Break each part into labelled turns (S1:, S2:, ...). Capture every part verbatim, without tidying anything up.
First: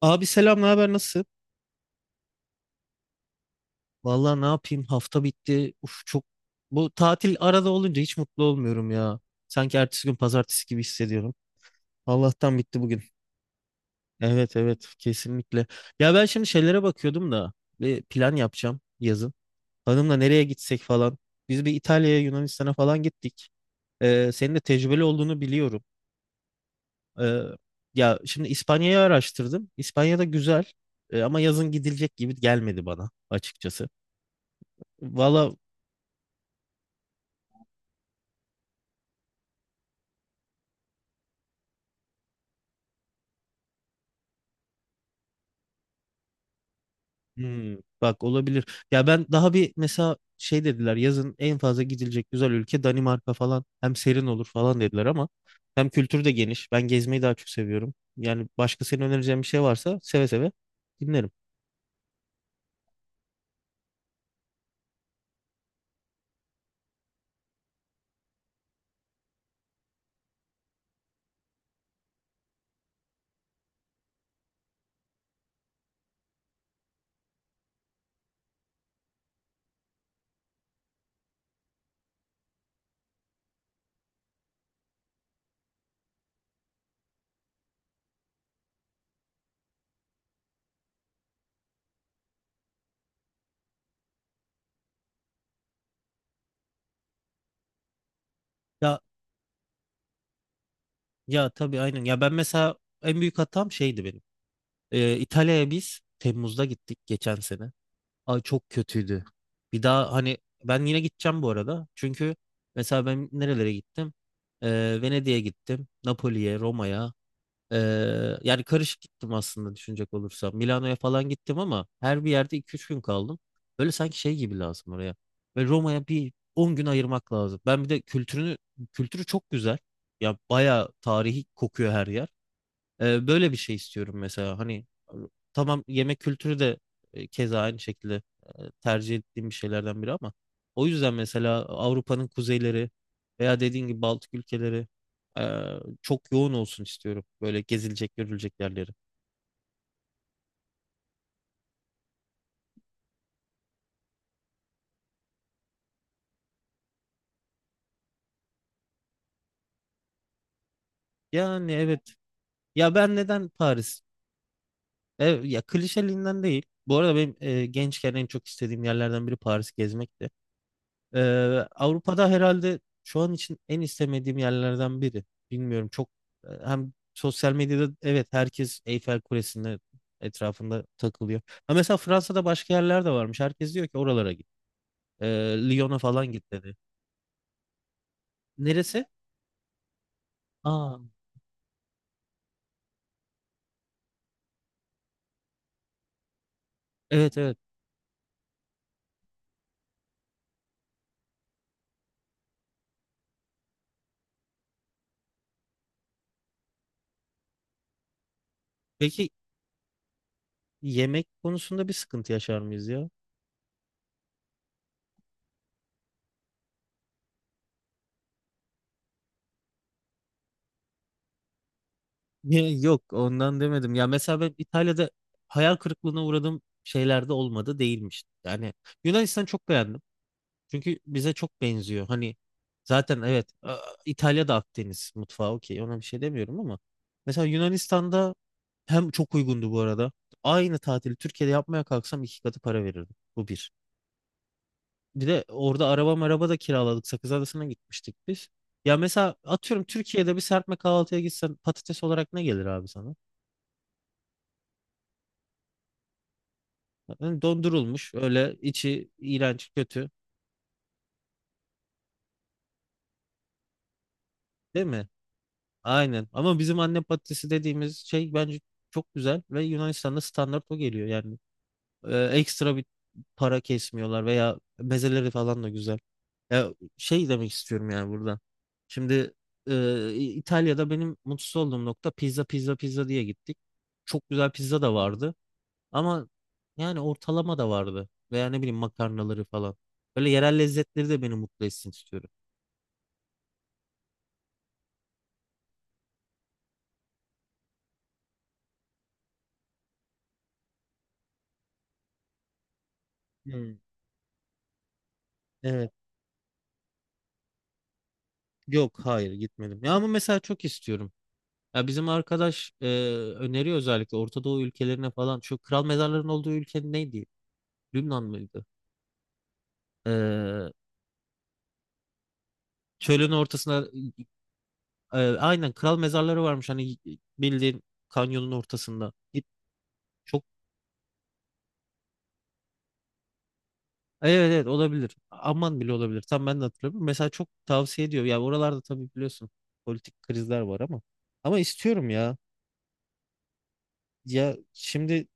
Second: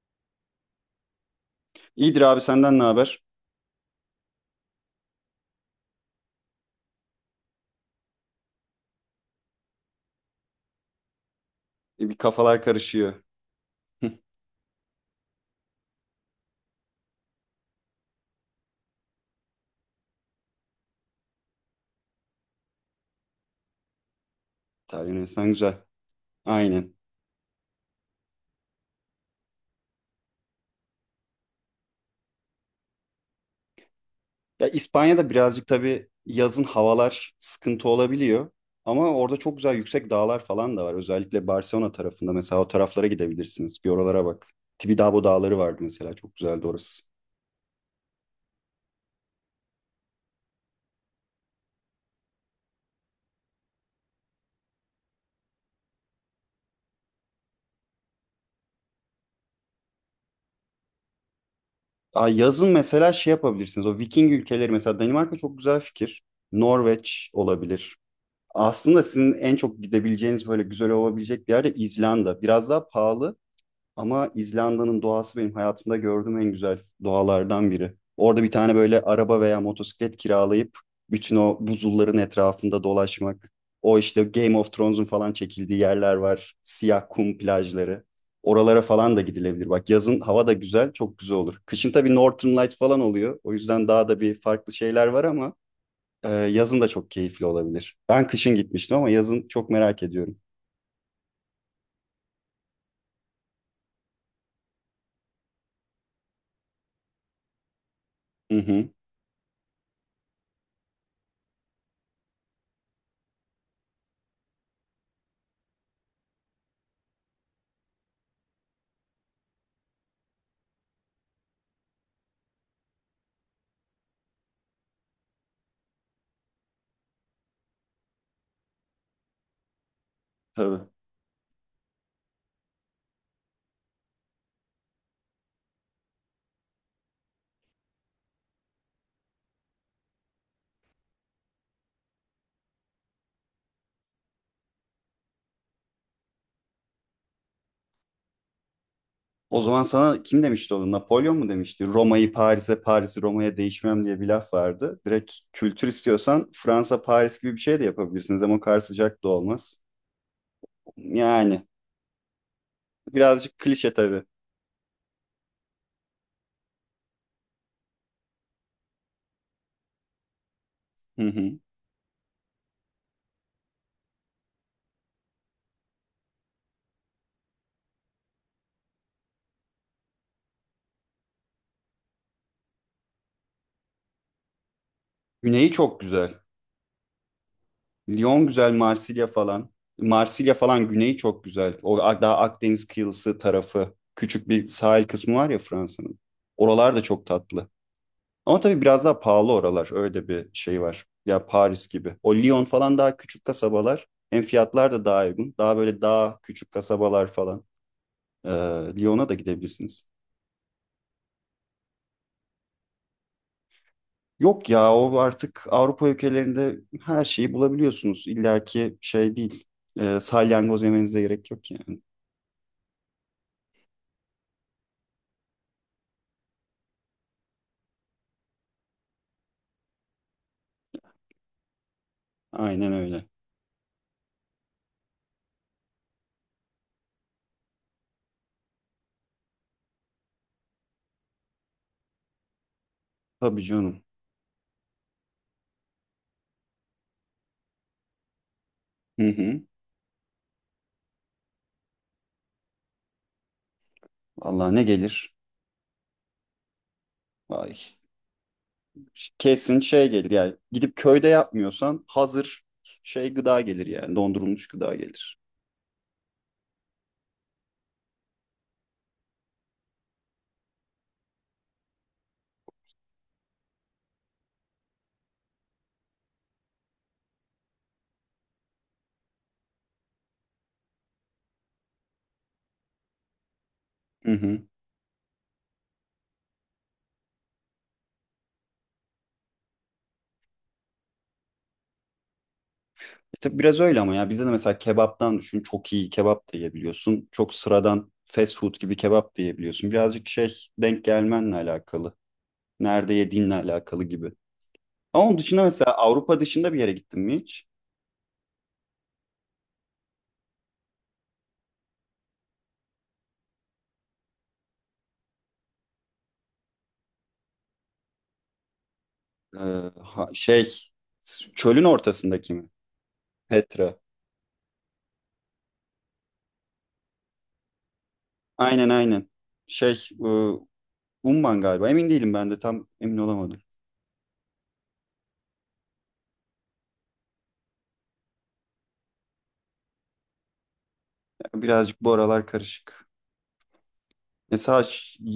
S1: Abi selam, ne haber, nasılsın?
S2: İyidir abi senden ne haber?
S1: Vallahi ne yapayım, hafta bitti. Uf çok, bu tatil arada olunca hiç mutlu olmuyorum ya. Sanki ertesi gün pazartesi gibi hissediyorum.
S2: E, bir
S1: Allah'tan
S2: kafalar
S1: bitti bugün.
S2: karışıyor. Hı.
S1: Evet evet, kesinlikle. Ya ben şimdi şeylere bakıyordum da bir plan yapacağım yazın. Hanımla nereye gitsek falan. Biz bir İtalya'ya, Yunanistan'a falan gittik. Ee, senin de tecrübeli
S2: İtalya
S1: olduğunu
S2: Yunanistan
S1: biliyorum.
S2: güzel. Aynen.
S1: Ee, Ya şimdi İspanya'yı araştırdım. İspanya'da güzel. Ee, ama yazın gidilecek gibi gelmedi bana açıkçası.
S2: Ya İspanya'da
S1: Valla.
S2: birazcık tabii yazın havalar sıkıntı olabiliyor. Ama orada çok güzel yüksek dağlar falan da var. Özellikle Barcelona tarafında mesela o taraflara gidebilirsiniz. Bir oralara bak. Tibidabo dağları vardı mesela. Çok güzeldi orası.
S1: Hmm, bak olabilir. Ya ben daha bir mesela şey dediler, yazın en fazla gidilecek güzel ülke Danimarka falan. Hem serin olur falan dediler ama hem kültür de geniş. Ben gezmeyi daha çok seviyorum. Yani başka senin önereceğin bir şey varsa seve seve dinlerim.
S2: Aa, yazın mesela şey yapabilirsiniz. O Viking ülkeleri mesela Danimarka çok güzel fikir. Norveç olabilir. Aslında sizin en çok gidebileceğiniz böyle güzel olabilecek bir yer de İzlanda. Biraz daha pahalı. Ama İzlanda'nın doğası benim hayatımda gördüğüm en güzel doğalardan biri. Orada bir tane böyle araba veya motosiklet kiralayıp bütün o buzulların etrafında dolaşmak. O işte Game of Thrones'un falan çekildiği yerler var. Siyah kum plajları. Oralara falan da gidilebilir. Bak yazın hava da güzel, çok güzel olur. Kışın tabii Northern Light falan oluyor. O yüzden daha da bir farklı şeyler var ama e, yazın da çok keyifli olabilir. Ben kışın gitmiştim
S1: Ya
S2: ama yazın çok merak ediyorum.
S1: ya tabii, aynen. Ya ben mesela en büyük hatam şeydi benim. Ee, İtalya'ya biz Temmuz'da gittik geçen sene. Ay
S2: Hı
S1: çok
S2: hı,
S1: kötüydü. Bir daha hani, ben yine gideceğim bu arada. Çünkü mesela ben nerelere gittim? Ee, Venedik'e gittim. Napoli'ye, Roma'ya. Ee, yani karışık gittim aslında düşünecek olursam. Milano'ya falan gittim ama her bir yerde iki üç gün kaldım. Böyle sanki şey gibi lazım oraya. Ve Roma'ya bir on gün ayırmak lazım. Ben bir de kültürünü kültürü çok güzel. Ya
S2: tabii.
S1: bayağı tarihi kokuyor her yer. Ee, böyle bir şey istiyorum mesela. Hani tamam yemek kültürü de e, keza aynı şekilde e, tercih ettiğim bir şeylerden biri ama o yüzden mesela Avrupa'nın kuzeyleri veya dediğin gibi Baltık ülkeleri, e, çok yoğun olsun istiyorum. Böyle gezilecek, görülecek yerleri.
S2: O zaman sana kim demişti onu? Napolyon mu demişti? Roma'yı Paris'e, Paris'i Roma'ya değişmem diye bir laf vardı. Direkt kültür istiyorsan Fransa, Paris gibi bir şey de yapabilirsiniz ama o kadar sıcak da olmaz. Yani
S1: Yani evet. Ya ben neden
S2: birazcık klişe
S1: Paris?
S2: tabii.
S1: E, ya klişeliğinden değil. Bu arada benim e, gençken en çok istediğim yerlerden biri Paris gezmekti. Ee,
S2: Hı hı.
S1: Avrupa'da herhalde şu an için en istemediğim yerlerden biri. Bilmiyorum çok, e, hem sosyal medyada evet, herkes Eyfel Kulesi'nin etrafında takılıyor. Ha mesela Fransa'da başka yerler de varmış. Herkes diyor ki oralara git. Ee,
S2: Güneyi
S1: Lyon'a
S2: çok
S1: falan
S2: güzel.
S1: git dedi.
S2: Lyon güzel,
S1: Neresi?
S2: Marsilya falan. Marsilya falan
S1: Aa,
S2: güneyi çok güzel. O a- daha Akdeniz kıyısı tarafı. Küçük bir sahil kısmı var ya Fransa'nın. Oralar da çok
S1: evet evet.
S2: tatlı. Ama tabii biraz daha pahalı oralar. Öyle bir şey var. Ya Paris gibi. O Lyon falan daha küçük kasabalar. Hem fiyatlar da daha uygun. Daha böyle daha küçük kasabalar falan. Ee, Lyon'a
S1: Peki
S2: da gidebilirsiniz.
S1: yemek konusunda bir sıkıntı yaşar mıyız ya?
S2: Yok ya o artık Avrupa ülkelerinde her şeyi bulabiliyorsunuz. İlla ki şey değil. E, salyangoz yemenize gerek yok yani.
S1: Ya, yok ondan demedim. Ya mesela ben İtalya'da hayal kırıklığına uğradığım şeyler de olmadı değilmiş. Yani Yunanistan çok beğendim. Çünkü bize çok benziyor. Hani
S2: Aynen
S1: zaten
S2: öyle.
S1: evet a- İtalya'da Akdeniz mutfağı okey, ona bir şey demiyorum ama mesela Yunanistan'da hem çok uygundu bu arada. Aynı tatili Türkiye'de yapmaya kalksam iki katı para verirdim. Bu
S2: Tabii
S1: bir.
S2: canım.
S1: Bir de orada araba maraba da kiraladık. Sakız Adası'na gitmiştik biz. Ya
S2: Hı
S1: mesela
S2: hı.
S1: atıyorum Türkiye'de bir serpme kahvaltıya gitsen patates olarak ne gelir abi sana?
S2: Valla ne gelir?
S1: Yani
S2: Vay.
S1: dondurulmuş, öyle içi iğrenç
S2: Kesin şey
S1: kötü,
S2: gelir yani. Gidip köyde yapmıyorsan hazır şey gıda gelir yani. Dondurulmuş
S1: değil
S2: gıda
S1: mi?
S2: gelir.
S1: Aynen. Ama bizim anne patatesi dediğimiz şey bence çok güzel ve Yunanistan'da standart o geliyor yani. Ee, ekstra bir para kesmiyorlar veya mezeleri falan da güzel. Ya şey demek istiyorum yani burada. Şimdi e, İtalya'da benim mutsuz olduğum nokta, pizza pizza pizza diye gittik. Çok
S2: Hı
S1: güzel
S2: hı.
S1: pizza da vardı ama yani ortalama da vardı veya ne bileyim makarnaları falan. Böyle yerel lezzetleri de beni mutlu etsin istiyorum.
S2: E tabii biraz öyle ama ya bizde de mesela kebaptan düşün çok iyi kebap da yiyebiliyorsun. Çok sıradan fast food gibi kebap da yiyebiliyorsun. Birazcık şey denk gelmenle alakalı. Nerede yediğinle
S1: Hmm.
S2: alakalı gibi. Ama onun dışında
S1: Evet.
S2: mesela Avrupa dışında bir yere gittin mi hiç?
S1: Yok hayır, gitmedim. Ya ama mesela çok istiyorum. Ya bizim arkadaş e, öneriyor, özellikle Orta Doğu ülkelerine falan. Şu kral mezarların olduğu ülke neydi? Lübnan mıydı?
S2: Ee, ha- şey
S1: E,
S2: s- çölün ortasındaki mi?
S1: çölün ortasına,
S2: Petra.
S1: e, aynen kral mezarları varmış hani, bildiğin kanyonun
S2: Aynen
S1: ortasında.
S2: aynen.
S1: Git
S2: Şey e,
S1: çok,
S2: Umman galiba emin değilim ben de tam emin olamadım.
S1: evet evet, olabilir. Aman bile olabilir. Tam ben de hatırlamıyorum. Mesela çok tavsiye ediyor. Ya oralarda tabii biliyorsun politik krizler var ama ama
S2: Ya Birazcık
S1: istiyorum
S2: bu
S1: ya.
S2: aralar karışık.
S1: Ya
S2: Mesela ş-
S1: şimdi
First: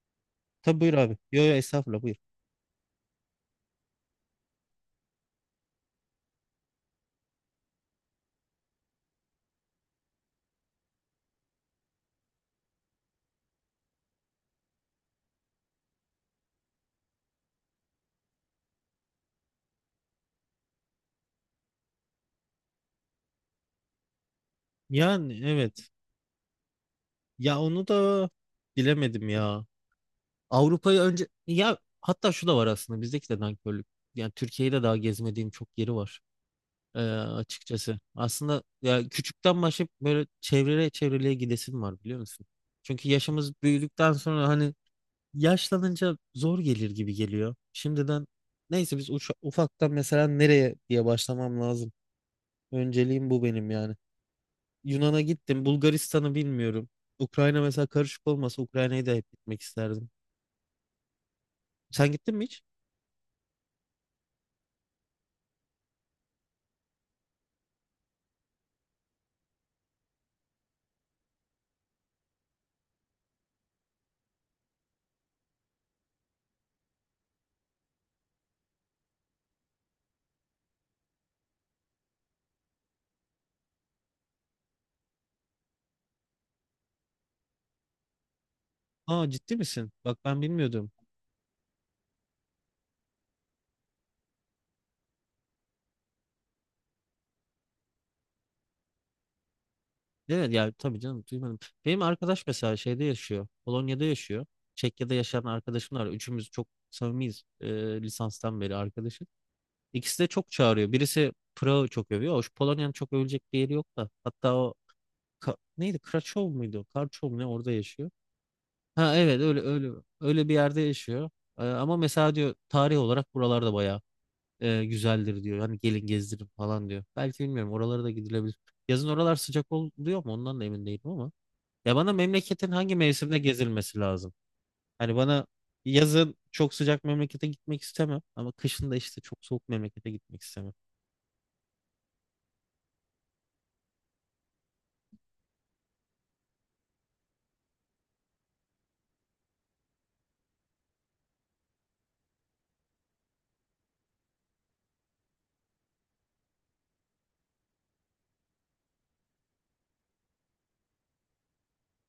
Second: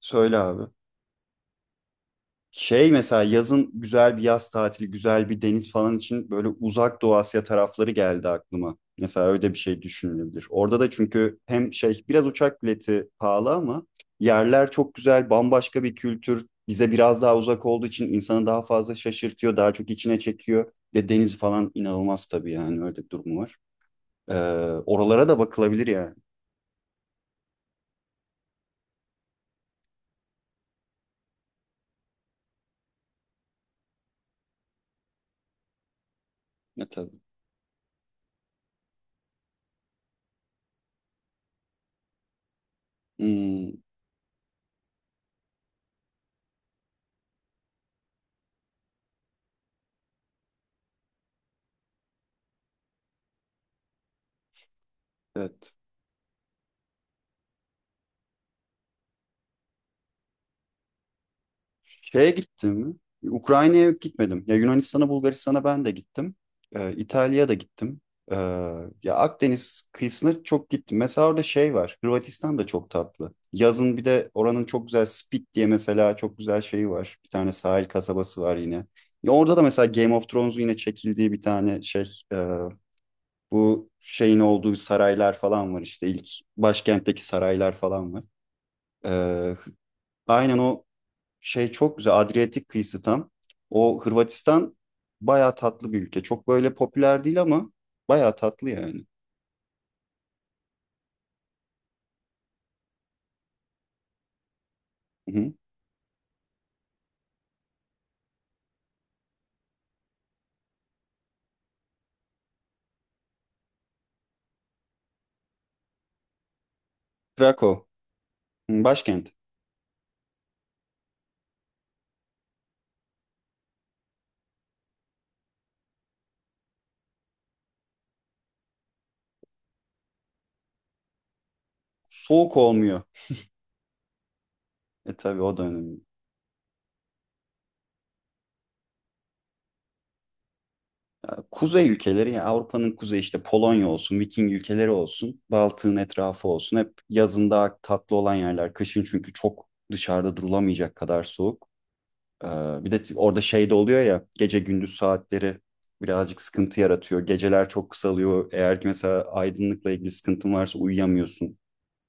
S2: söyle abi.
S1: tabii buyur abi. Yo yo estağfurullah buyur.
S2: Şey mesela yazın güzel bir yaz tatili, güzel bir deniz falan için böyle uzak Doğu Asya tarafları geldi aklıma. Mesela öyle bir şey düşünülebilir. Orada da çünkü hem şey biraz uçak bileti pahalı ama yerler çok güzel, bambaşka bir kültür. Bize biraz daha uzak olduğu için insanı daha fazla şaşırtıyor, daha çok içine çekiyor. Ve deniz falan inanılmaz tabii yani öyle bir durumu var. Ee, oralara da
S1: Yani
S2: bakılabilir
S1: evet.
S2: yani.
S1: Ya onu da bilemedim ya. Avrupa'yı önce ya, hatta şu da var aslında, bizdeki de nankörlük. Yani Türkiye'de daha gezmediğim çok yeri var
S2: Ya
S1: e,
S2: tabii.
S1: açıkçası. Aslında ya küçükten başlayıp böyle çevreye çevreliğe gidesim var, biliyor musun? Çünkü yaşımız
S2: Hmm,
S1: büyüdükten sonra hani yaşlanınca zor gelir gibi geliyor. Şimdiden neyse, biz uça- ufaktan mesela nereye diye başlamam lazım. Önceliğim bu benim yani. Yunan'a gittim,
S2: evet.
S1: Bulgaristan'ı bilmiyorum. Ukrayna mesela karışık olmasa Ukrayna'yı da hep gitmek isterdim. Sen
S2: Şeye
S1: gittin mi hiç?
S2: gittim. Ukrayna'ya gitmedim. Ya Yunanistan'a, Bulgaristan'a ben de gittim. Ee, İtalya'ya da gittim. Ee, ya Akdeniz kıyısına çok gittim. Mesela orada şey var. Hırvatistan da çok tatlı. Yazın bir de oranın çok güzel Split diye mesela çok güzel şeyi var. Bir tane sahil kasabası var yine. Ya orada da mesela Game of Thrones'un yine çekildiği bir tane şey e, bu şeyin olduğu saraylar falan var işte İlk başkentteki saraylar falan var.
S1: Aa
S2: Ee,
S1: ciddi misin? Bak ben
S2: Aynen o
S1: bilmiyordum.
S2: şey çok güzel Adriyatik kıyısı tam. O Hırvatistan bayağı tatlı bir ülke. Çok böyle popüler değil ama bayağı tatlı yani.
S1: Evet yani tabii canım, duymadım. Benim arkadaş mesela şeyde yaşıyor. Polonya'da yaşıyor. Çekya'da
S2: Hı
S1: yaşayan
S2: hı.
S1: arkadaşım var. Üçümüz çok samimiyiz. E, lisanstan beri arkadaşım. İkisi de çok çağırıyor. Birisi Prag'ı çok övüyor. Hoş Polonya'nın çok övülecek bir yeri yok da. Hatta o Ka- neydi? Krakow muydu? Karçov mu ne, orada
S2: Krakow,
S1: yaşıyor.
S2: hı,
S1: Ha
S2: başkent.
S1: evet, öyle öyle, öyle bir yerde yaşıyor. E, ama mesela diyor tarih olarak buralarda bayağı e, güzeldir diyor. Hani gelin gezdirin falan diyor. Belki bilmiyorum, oralara da gidilebilir. Yazın oralar sıcak oluyor mu ondan da emin değilim ama. Ya bana
S2: Soğuk
S1: memleketin hangi
S2: olmuyor.
S1: mevsimde gezilmesi lazım?
S2: E
S1: Hani
S2: tabii
S1: bana
S2: o da önemli.
S1: yazın çok sıcak memlekete gitmek istemem ama kışın da işte çok soğuk memlekete gitmek istemem.
S2: Ya, kuzey ülkeleri ya Avrupa'nın kuzeyi işte Polonya olsun, Viking ülkeleri olsun, Baltık'ın etrafı olsun. Hep yazın daha tatlı olan yerler. Kışın çünkü çok dışarıda durulamayacak kadar soğuk. Ee, bir de orada şey de oluyor ya gece gündüz saatleri birazcık sıkıntı yaratıyor. Geceler çok kısalıyor. Eğer ki mesela aydınlıkla ilgili sıkıntın varsa uyuyamıyorsun.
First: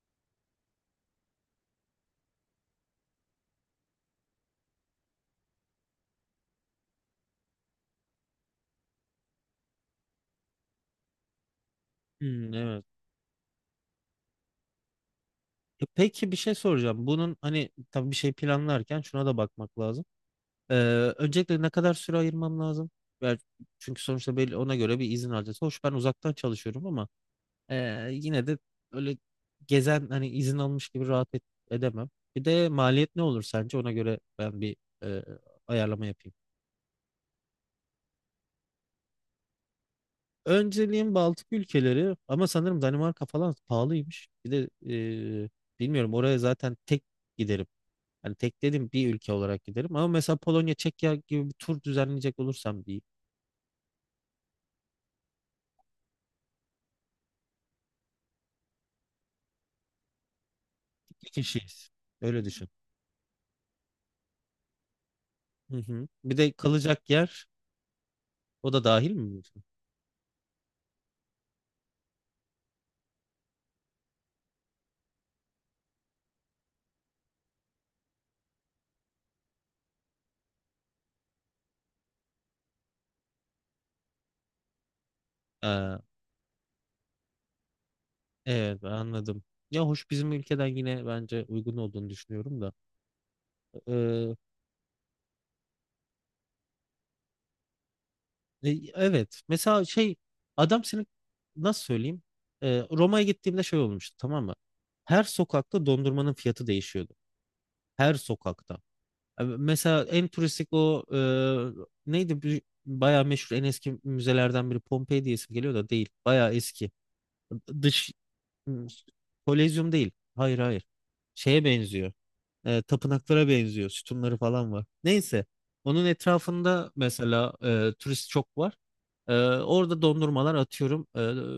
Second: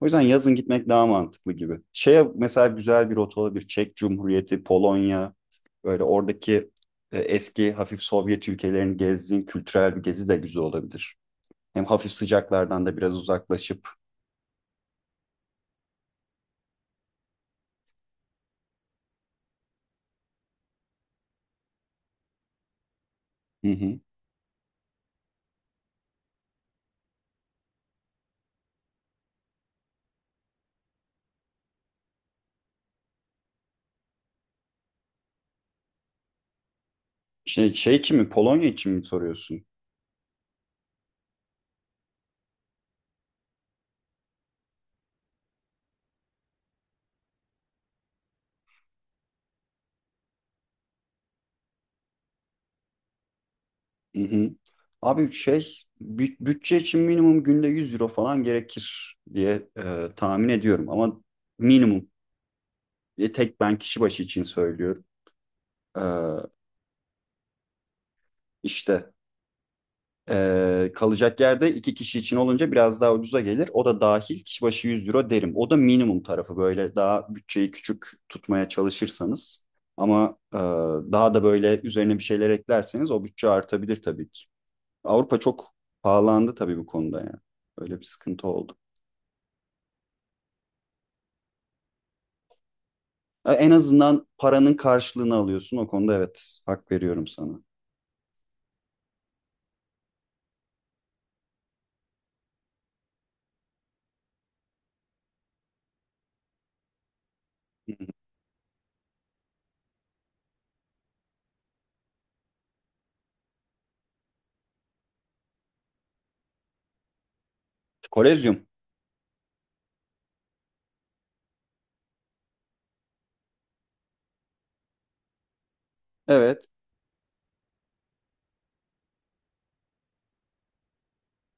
S2: O yüzden yazın gitmek daha mantıklı gibi. Şeye mesela güzel bir rota olabilir. Çek Cumhuriyeti, Polonya, böyle oradaki e, eski hafif Sovyet ülkelerini gezdiğin kültürel bir gezi de güzel olabilir. Hem hafif
S1: Hmm, evet.
S2: sıcaklardan da biraz uzaklaşıp.
S1: E peki bir şey soracağım. Bunun hani tabii bir şey planlarken şuna da bakmak lazım. Ee, Öncelikle ne kadar süre ayırmam lazım? Yani
S2: Hı hı.
S1: çünkü sonuçta belli, ona göre bir izin alacağız. Hoş ben uzaktan çalışıyorum ama Ee, yine de öyle gezen hani izin almış gibi rahat et- edemem. Bir de maliyet ne olur sence? Ona göre ben bir e, ayarlama yapayım.
S2: Şey, şey için mi Polonya için mi soruyorsun?
S1: Önceliğim Baltık ülkeleri ama sanırım Danimarka falan pahalıymış. Bir de e, bilmiyorum, oraya zaten tek giderim. Hani tek dedim bir ülke olarak giderim ama mesela Polonya, Çekya gibi bir tur düzenleyecek olursam diyeyim.
S2: Hı hı. Abi şey bü- bütçe için minimum günde yüz euro falan gerekir diye e, tahmin ediyorum ama
S1: İki kişiyiz.
S2: minimum.
S1: Öyle düşün.
S2: E, tek ben kişi başı için söylüyorum.
S1: Hı
S2: E,
S1: hı. Bir de kalacak yer, o da
S2: işte
S1: dahil mi diyorsun?
S2: e, kalacak yerde iki kişi için olunca biraz daha ucuza gelir. O da dahil kişi başı yüz euro derim. O da minimum tarafı böyle daha bütçeyi küçük tutmaya çalışırsanız ama e, daha da böyle üzerine bir şeyler eklerseniz o bütçe artabilir tabii ki. Avrupa çok
S1: Ee,
S2: pahalandı tabii bu konuda yani. Öyle bir sıkıntı oldu.
S1: Evet ben anladım. Ya hoş bizim ülkeden yine bence uygun olduğunu düşünüyorum da.
S2: E, En azından
S1: Ee,
S2: paranın karşılığını alıyorsun. O konuda evet hak veriyorum sana.
S1: e, evet mesela şey, adam senin, nasıl söyleyeyim? Ee, Roma'ya gittiğimde şey olmuştu, tamam mı? Her sokakta dondurmanın fiyatı değişiyordu.
S2: Hı hı.
S1: Her sokakta. Ee, Mesela en turistik o e, neydi? Bir- Bayağı meşhur en eski müzelerden biri, Pompei diye isim geliyor da değil. Bayağı eski. Dış
S2: Kolezyum.
S1: Kolezyum değil. Hayır hayır. Şeye benziyor. E, tapınaklara benziyor. Sütunları falan var. Neyse. Onun
S2: Evet.
S1: etrafında mesela e, turist çok var. E, orada dondurmalar atıyorum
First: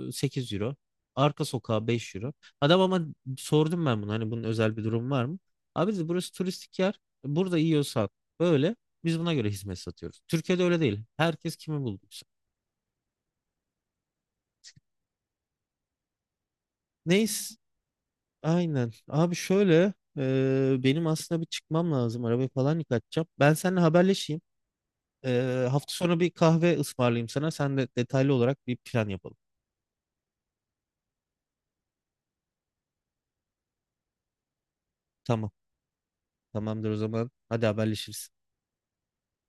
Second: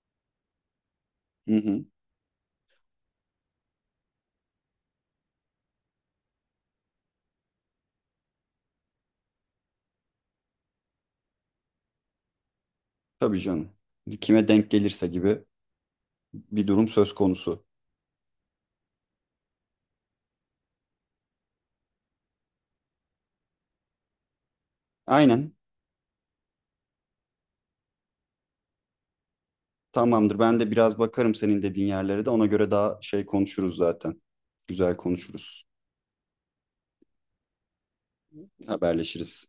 S1: e, sekiz euro. Arka
S2: Hı hı.
S1: sokağa beş euro. Adam ama sordum ben bunu, hani bunun özel bir durum var mı? Abi dedi, burası turistik yer. Burada yiyorsan böyle, biz buna göre hizmet satıyoruz. Türkiye'de öyle değil. Herkes kimi bulduysa.
S2: Tabii canım. Kime denk gelirse gibi bir durum söz
S1: Neyse
S2: konusu.
S1: aynen. Abi şöyle e, benim aslında bir çıkmam lazım. Arabayı falan yıkatacağım. Ben seninle haberleşeyim.
S2: Aynen.
S1: Ee, hafta sonu bir kahve ısmarlayayım sana. Sen de detaylı olarak bir plan yapalım.
S2: Tamamdır. Ben de biraz bakarım senin dediğin yerlere de. Ona göre daha şey konuşuruz zaten. Güzel
S1: Tamam.
S2: konuşuruz.
S1: Tamamdır o zaman. Hadi haberleşiriz.
S2: Haberleşiriz.